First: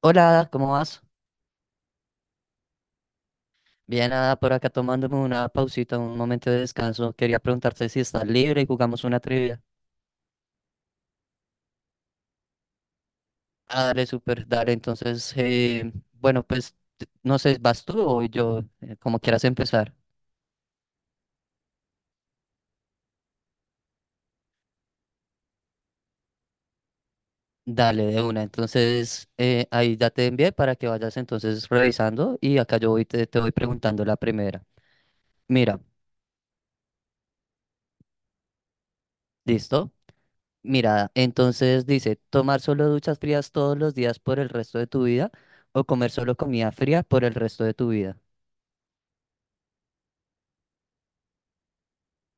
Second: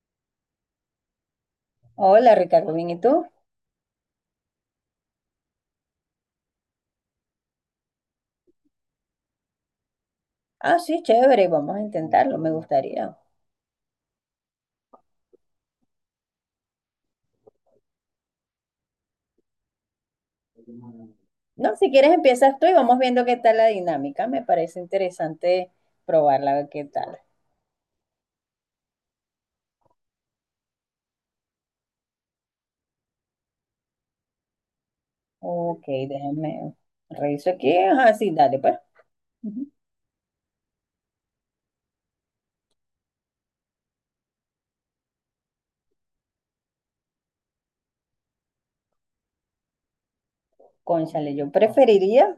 Hola, Ada, ¿cómo vas? Hola Ricardo, ¿bien y tú? Bien, Ada, por acá tomándome una pausita, un momento de descanso. Quería preguntarte si estás libre y jugamos una trivia. Ah, sí, chévere, vamos a intentarlo, me gustaría. Ah, dale, súper, dale. Entonces, bueno, pues no sé, ¿vas tú o voy yo? Como quieras empezar. No, si quieres empiezas tú y vamos viendo qué tal la dinámica, me parece interesante probarla, a ver qué tal. Dale, de una. Entonces, ahí ya te envié para que vayas entonces revisando y acá yo voy, te voy preguntando la primera. Mira, Ok, déjame reviso aquí. Ah, sí, dale pues. Ujú. ¿listo? Mira, entonces dice, tomar solo duchas frías todos los días por el resto de tu vida o comer solo comida fría por el resto de tu vida. Cónchale, yo preferiría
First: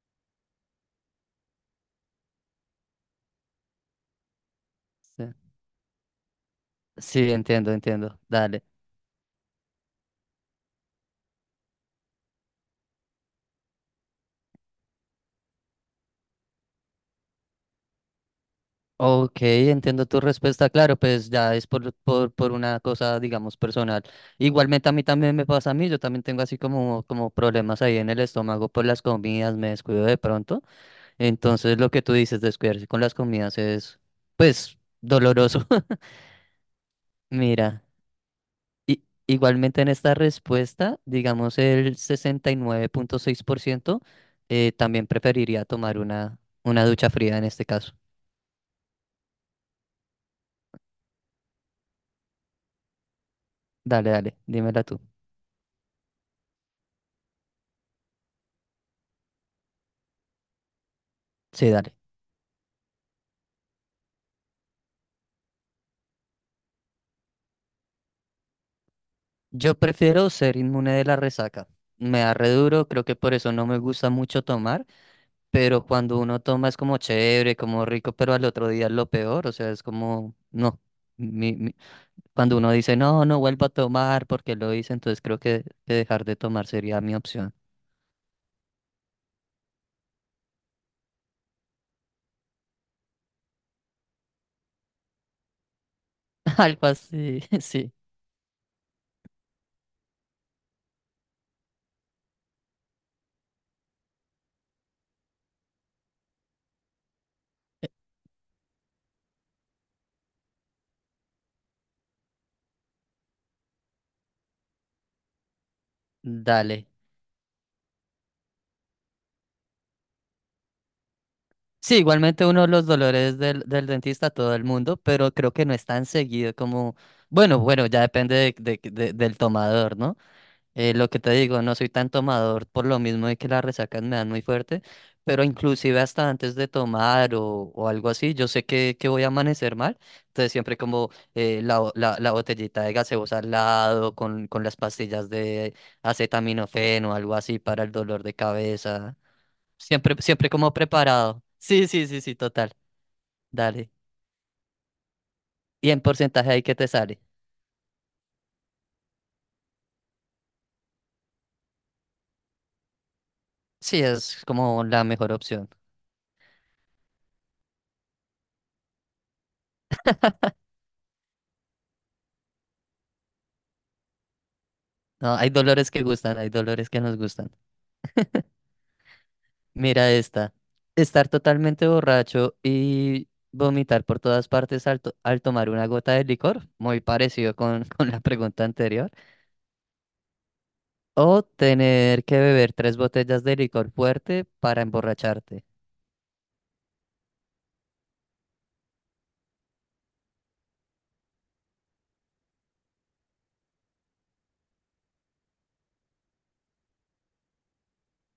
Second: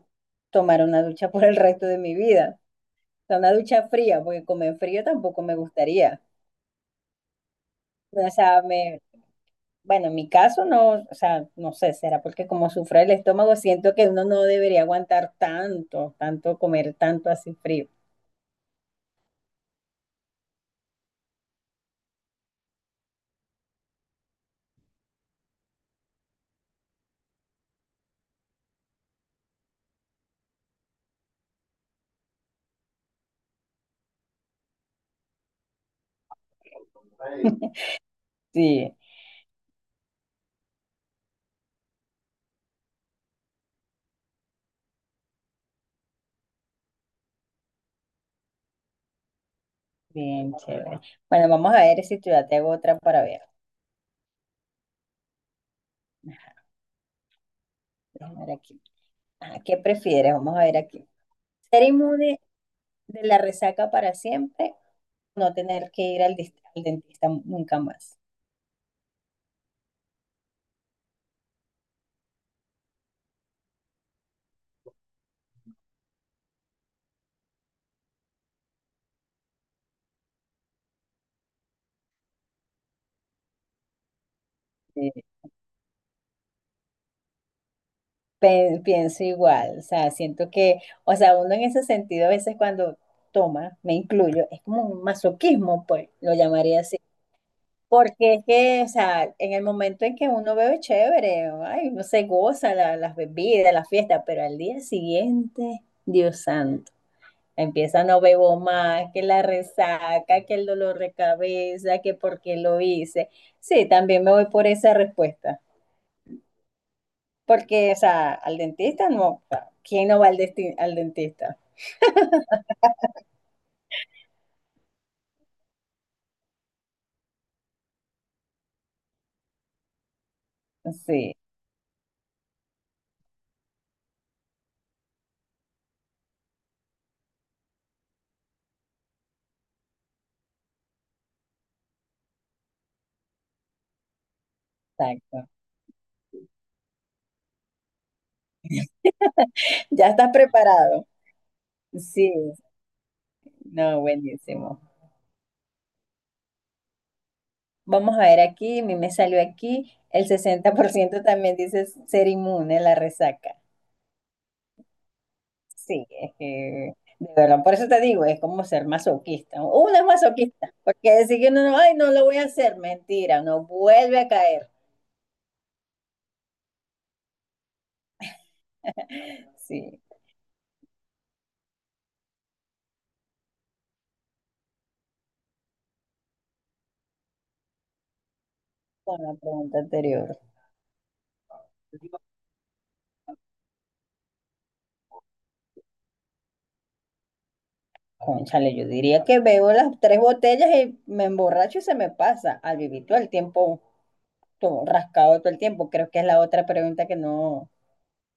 tomar una ducha por el resto de mi vida. O sea, una ducha fría, porque comer frío Sí, tampoco me gustaría. sí, entiendo, entiendo. O Dale. sea, me, Bueno, en mi caso no, o sea, no sé, será porque como sufre el estómago, siento que uno no debería aguantar tanto comer tanto así frío. Ok, entiendo tu respuesta. Claro, pues ya es por una cosa, digamos, personal. Igualmente a mí también me pasa a mí. Yo también tengo así como problemas ahí en el estómago por las comidas. Me descuido de pronto. Entonces lo que tú dices, descuidarse con las comidas es, pues, doloroso. Mira, Sí, igualmente en esta respuesta, digamos, el 69.6% también preferiría tomar una ducha fría en este caso. bien chévere. Bueno, vamos a ver si tú ya te hago otra para ver. Dale, dale, dímela tú. Déjame ver aquí. Ah, ¿qué prefieres? Vamos a ver aquí. Sí, ¿Ser dale. inmune de la resaca para siempre? No tener que ir al, al dentista nunca más. Yo prefiero ser inmune de la resaca. Me da re duro, creo que por eso no me gusta mucho tomar, pero cuando uno toma es como chévere, como rico, pero al otro día es lo peor, o sea, es como, no. Mi- mi- Cuando uno dice, no, no vuelvo a tomar porque lo hice, entonces Sí. creo que dejar de tomar sería mi opción. Pienso igual, o sea, siento que, o sea, uno en ese sentido a veces cuando toma, me incluyo, es como un masoquismo, pues, lo llamaría Algo así. así, sí. Porque es que, o sea, en el momento en que uno bebe chévere, ay, no se goza las bebidas, las fiestas, pero al día siguiente, Dios santo, empieza no bebo más, que la resaca, que el dolor de cabeza, que por qué lo hice. Sí, también me voy por esa respuesta. Dale. Porque, o sea, al dentista no, o sea, ¿quién no va al, al dentista? Sí, igualmente uno de los dolores del dentista a todo el mundo, pero creo que no es tan seguido como, bueno, bueno, ya depende del tomador, ¿no? Lo que te Sí, digo, no soy tan tomador por lo mismo de que las resacas me dan muy fuerte, pero inclusive hasta antes de tomar o algo así, yo sé que voy a amanecer mal, entonces siempre como la botellita de gaseosa al lado, con las pastillas exacto. de acetaminofeno o algo así para el dolor de cabeza. ¿Ya Siempre, estás siempre como preparado? preparado. Sí, sí, sí, Sí, sí, total. Dale. no, buenísimo. Y en porcentaje ahí que te sale. Vamos a ver aquí, a mí me salió aquí, el 60%. También dice ser inmune a la resaca. Sí, es como la mejor opción. Sí, es que, de verdad, por eso te digo, es como ser masoquista. Uno es masoquista, porque decir que no, no, ay, no lo voy a hacer, mentira, no vuelve a caer. No, hay dolores que gustan, hay dolores que nos gustan. Sí, Mira esta. Estar totalmente borracho y vomitar por todas partes al tomar una gota de licor, muy parecido con, con la pregunta anterior. con la pregunta anterior. O tener que beber tres botellas de licor fuerte para emborracharte. Cónchale, yo diría que veo las tres botellas y me emborracho y se me pasa al vivir todo el tiempo, todo rascado todo el tiempo. Creo que es la otra pregunta que no,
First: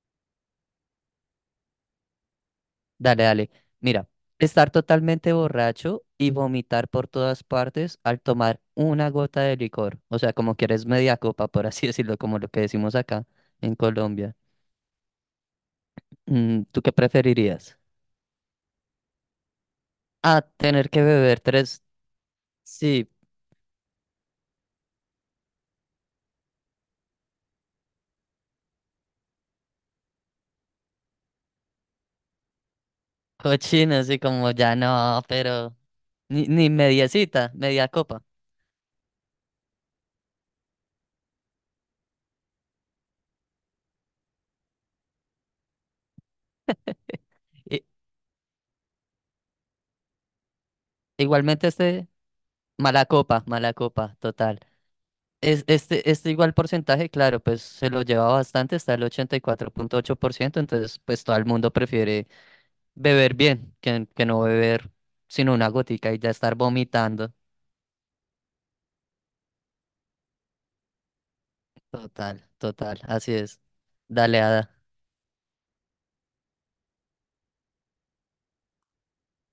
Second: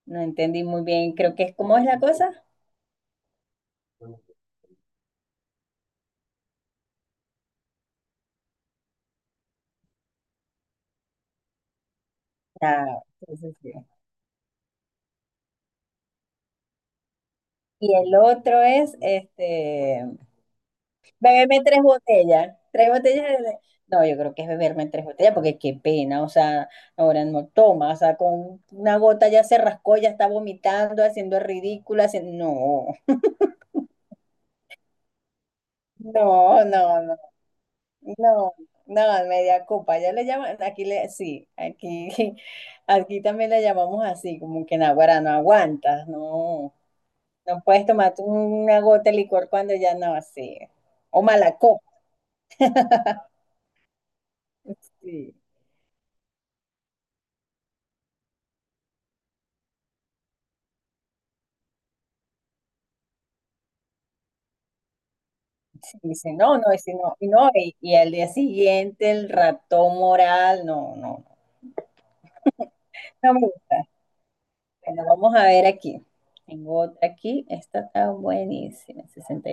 no entendí muy bien. Creo que es, ¿cómo es la cosa? Dale, dale. Mira, estar totalmente borracho y vomitar por todas partes al tomar una gota de licor. O sea, como quieres media copa, por así decirlo, como lo que Ah, decimos acá sí, sí, sí. en Colombia. Mm, ¿tú qué preferirías? Y el otro es, este, A tener que beber beberme tres, tres sí, botellas de... No, yo creo que es beberme tres botellas porque qué pena, o sea, ahora no toma, o sea, con una gota ya se rascó, ya está vomitando, haciendo el ridículo, haciendo... No, cochinos y como ya no, pero ni, no, ni no, no. mediecita, media copa. No, no, media copa, ya le llaman, aquí le, sí, aquí, aquí también le llamamos así, como que naguará, no aguantas, no, no I- puedes tomarte una gota de licor cuando ya no así, o mala Igualmente copa, este, mala copa, total. sí, Es, este igual porcentaje, claro, pues se lo lleva bastante, está el ochenta y cuatro punto ocho por ciento entonces pues todo el mundo prefiere beber bien que no beber sino una sí, gotica y ya dice, estar no, no, y si no, y vomitando. no, y al día siguiente el ratón moral, no, no, Total, total, así no me es. gusta. Dale, Ada. Bueno, vamos a ver aquí, tengo otra aquí, esta está buenísima, 60.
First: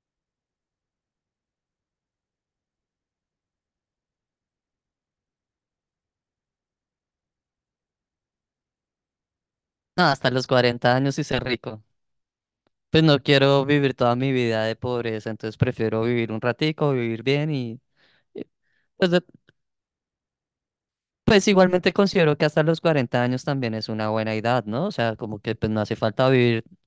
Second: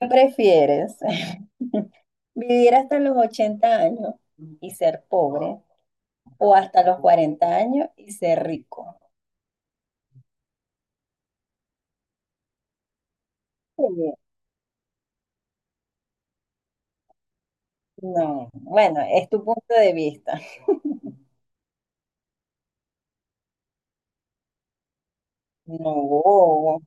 ¿Qué prefieres? ¿Vivir hasta los 80 años y ser pobre, o hasta los 40 años y ser rico? No, hasta los cuarenta años y ser rico. Pues no quiero vivir toda Sí. mi vida de pobreza, entonces prefiero vivir un ratico, vivir bien y, No, bueno, pues, es tu punto de vista. pues igualmente considero que hasta los 40 años también es una buena edad, ¿no? O sea, como que pues no hace falta vivir. No,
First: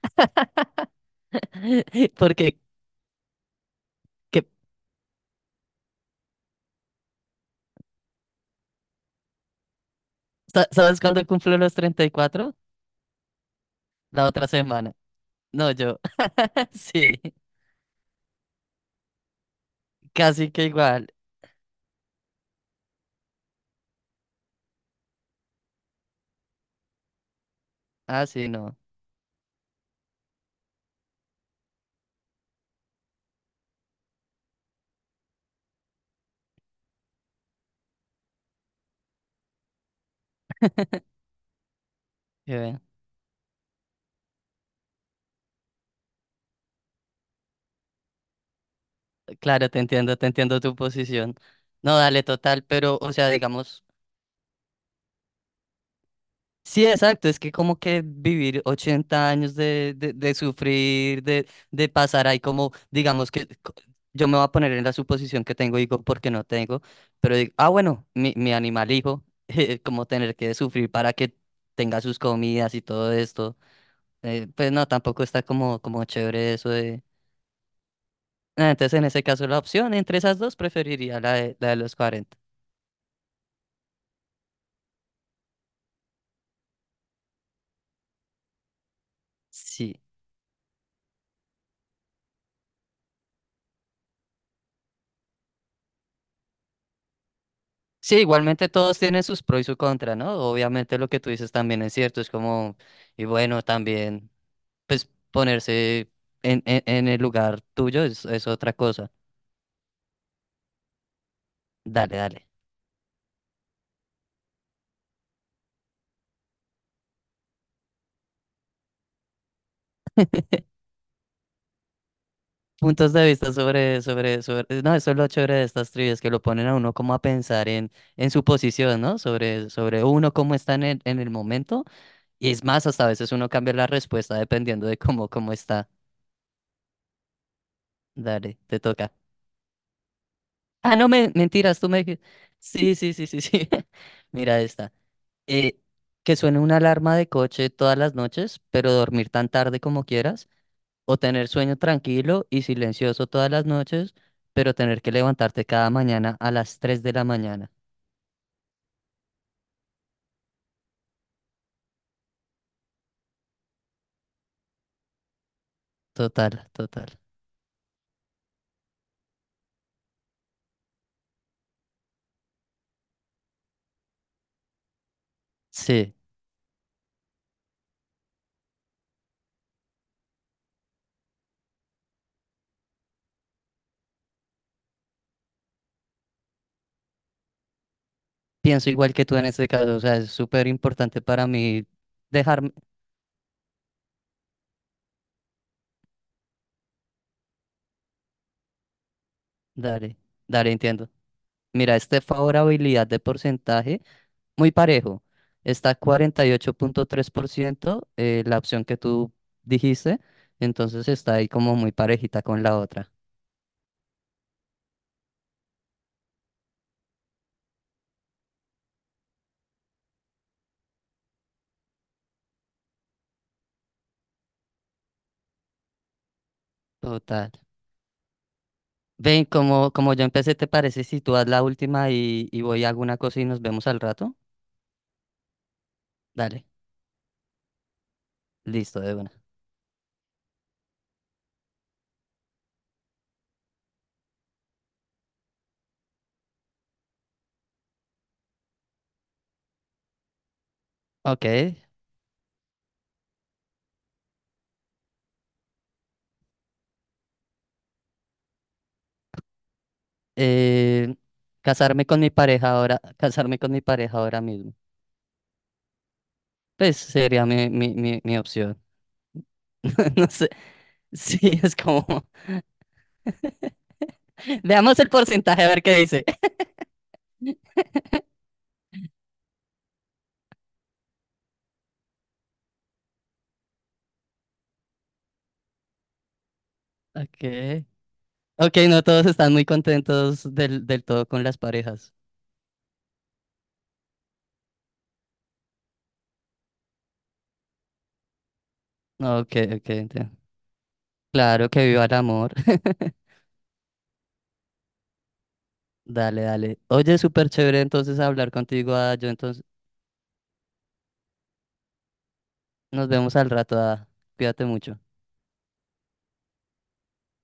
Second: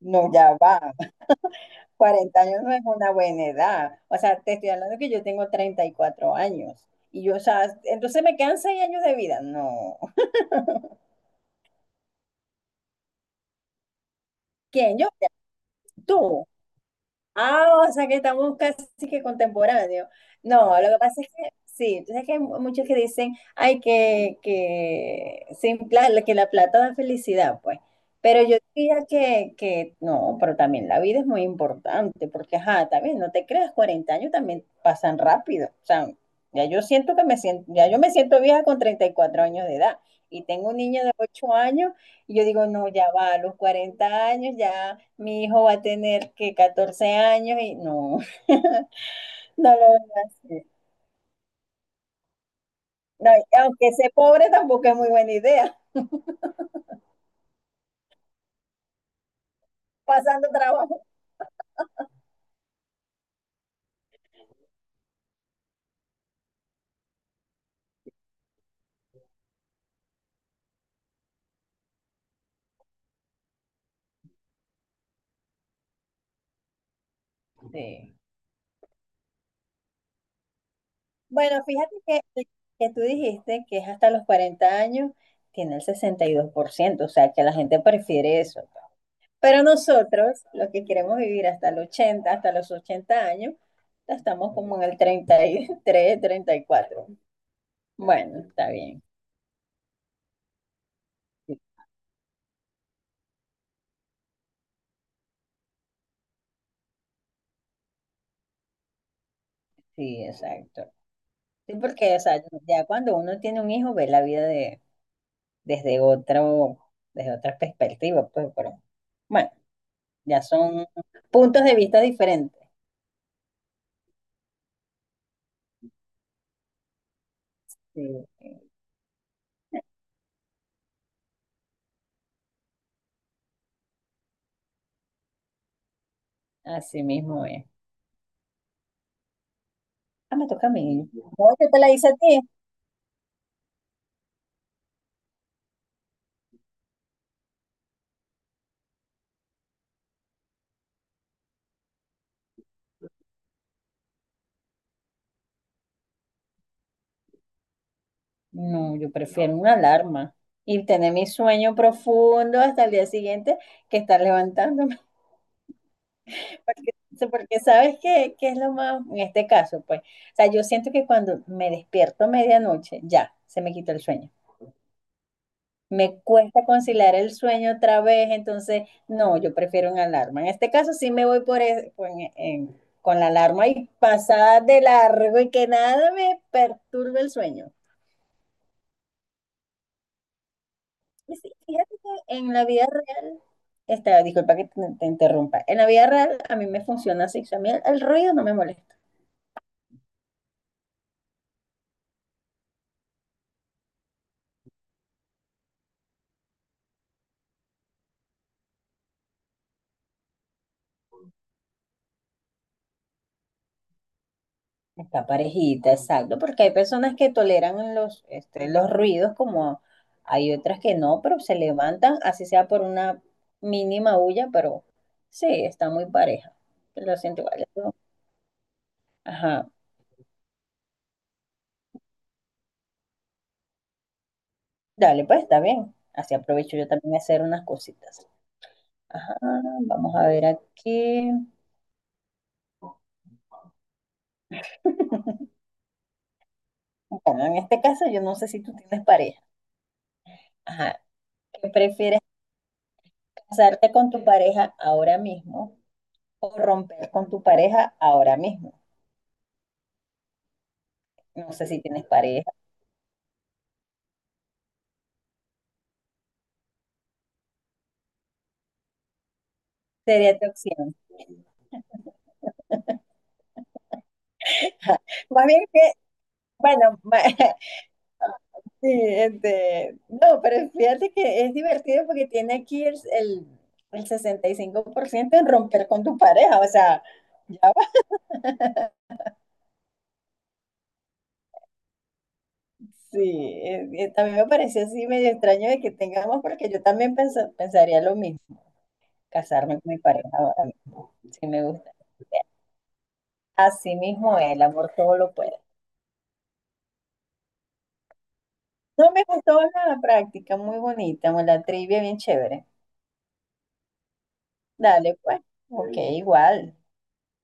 no, ya va. Cuarenta Porque, años no es una buena edad. O sea, que, te estoy hablando que yo tengo 34 años. Y yo, o sea, entonces me quedan 6 años de vida. No. Sabes cuándo cumplo los 34? La otra semana. ¿Quién? Yo, No, yo. tú. Sí, Ah, o sea que estamos casi que contemporáneos. casi que No, lo que igual. pasa es que sí, entonces que hay muchos que dicen, ay, que, sin pla- que la plata da felicidad, pues. Ah, Pero sí, yo no. diría que no, pero también la vida es muy importante, porque ajá, también no te creas, 40 años también pasan rápido. O sea, ya yo me siento vieja con 34 años de edad. Y tengo un niño de 8 años, y yo Qué digo, bien. no, ya va, a los 40 años ya. Mi hijo va a tener que 14 años y no, Claro, no lo voy te a entiendo hacer. tu posición. No, dale, total, pero, o sea, No, y digamos. aunque sea pobre tampoco es muy buena idea, Sí, exacto, es que como que vivir 80 años de pasando trabajo. sufrir, de pasar ahí como, digamos que yo me voy a poner en la suposición que tengo hijo porque no tengo, pero digo, ah, bueno, mi animal hijo, como tener que sufrir para que tenga sus comidas y todo esto, pues no, tampoco está como, como chévere eso de... Sí. Ah, entonces en ese caso la opción entre esas dos preferiría Bueno, la de fíjate los cuarenta. que tú dijiste que es hasta los 40 años, tiene el 62% o sea que la gente prefiere eso. Pero Sí. nosotros, los que queremos vivir hasta los 80 años, ya estamos como en el treinta treinta y tres treinta y cuatro. Sí, Bueno, igualmente está todos bien. tienen sus pros y sus contras, ¿no? Obviamente lo que tú dices Sí, también es cierto, es como, y bueno, también, pues ponerse en el lugar tuyo es otra cosa. sí, exacto. Sí, Dale, porque, o dale. sea, ya cuando uno tiene un hijo, ve la vida de, desde otro, desde otra perspectiva, pues, pero, bueno, ya son puntos de vista diferentes. Puntos de vista sobre, sobre, sobre, no, eso es lo chévere de estas trivias, que lo ponen a uno como a pensar Sí, en su posición, ¿no? Sobre, sobre uno cómo está en el momento, y es más, hasta a veces uno cambia la respuesta dependiendo de cómo, cómo está. así mismo es. Dale, te toca. Ah, me toca a Ah, no, mí. me, No, yo te mentiras, tú la me hice a dijiste. ti. Sí, sí, sí, sí, sí. Mira esta. Eh, que suene una alarma de coche todas las noches, pero dormir tan tarde como quieras. O tener sueño tranquilo y silencioso todas las noches, pero tener que levantarte cada mañana a las 3 de la mañana. No, yo prefiero una alarma y tener mi sueño profundo hasta el día siguiente que estar levantándome. Total, Porque, total. porque sabes qué, qué es lo más, en este caso, pues, o sea, yo siento que cuando me despierto a medianoche, ya, se me quitó el sueño. Sí, Me cuesta conciliar el sueño otra vez, entonces no, yo prefiero una alarma. En este caso sí me voy por e- con, en- con la alarma y pasada de largo y que nada me perturbe el sueño. pienso igual que tú en este caso. O sea, es súper importante Y para sí, mí fíjate que en la dejarme. vida real, esta, disculpa que te interrumpa, en la vida real a mí me funciona así, o sea, a mí el ruido no me molesta. Dale, dale, entiendo. Mira, este favorabilidad de porcentaje muy parejo. Está 48.3%, la opción que tú dijiste, entonces está ahí como muy parejita con la otra. Está parejita, exacto, porque hay personas que toleran los, este, los ruidos como hay otras que no, pero se levantan, así sea por una mínima huya, pero sí, está muy pareja. Lo siento Total. igual, ¿no? Ven, Ajá, como, como yo empecé, ¿te parece si tú haz la última y voy a alguna cosa y nos vemos al rato? dale, pues está bien. Así Dale, aprovecho yo también a hacer unas cositas. listo, de Ajá, una. vamos a ver aquí. Bueno, en este caso yo no sé si tú tienes pareja. Ajá, Ok. ¿qué prefieres, casarte con tu pareja ahora mismo o romper con tu pareja ahora mismo? eh, No sé si Casarme tienes con mi pareja, pareja ahora, casarme con mi pareja ahora mismo. Pues sería mi opción. No sería tu sé. opción. Sí, es como. Veamos el Más porcentaje bien a que, ver qué dice. bueno, ma- sí, este, no, pero fíjate que es divertido porque tiene aquí el 65% en romper con tu pareja, o sea, ya va. Ok. Ok, no todos están muy contentos del, del todo con las parejas. Sí, también me pareció así medio extraño de que tengamos, porque yo también pensaría lo mismo, Ok, casarme ok, con mi pareja, entiendo. ahora, sí me Claro que gusta. viva el amor. Así mismo, el amor todo lo puede. Dale, dale. Oye, súper chévere entonces hablar contigo, No Ada. me Yo gustó entonces la práctica, muy bonita, la trivia bien chévere. nos vemos al rato, Ada. Cuídate mucho. Dale, pues. Ok, igual.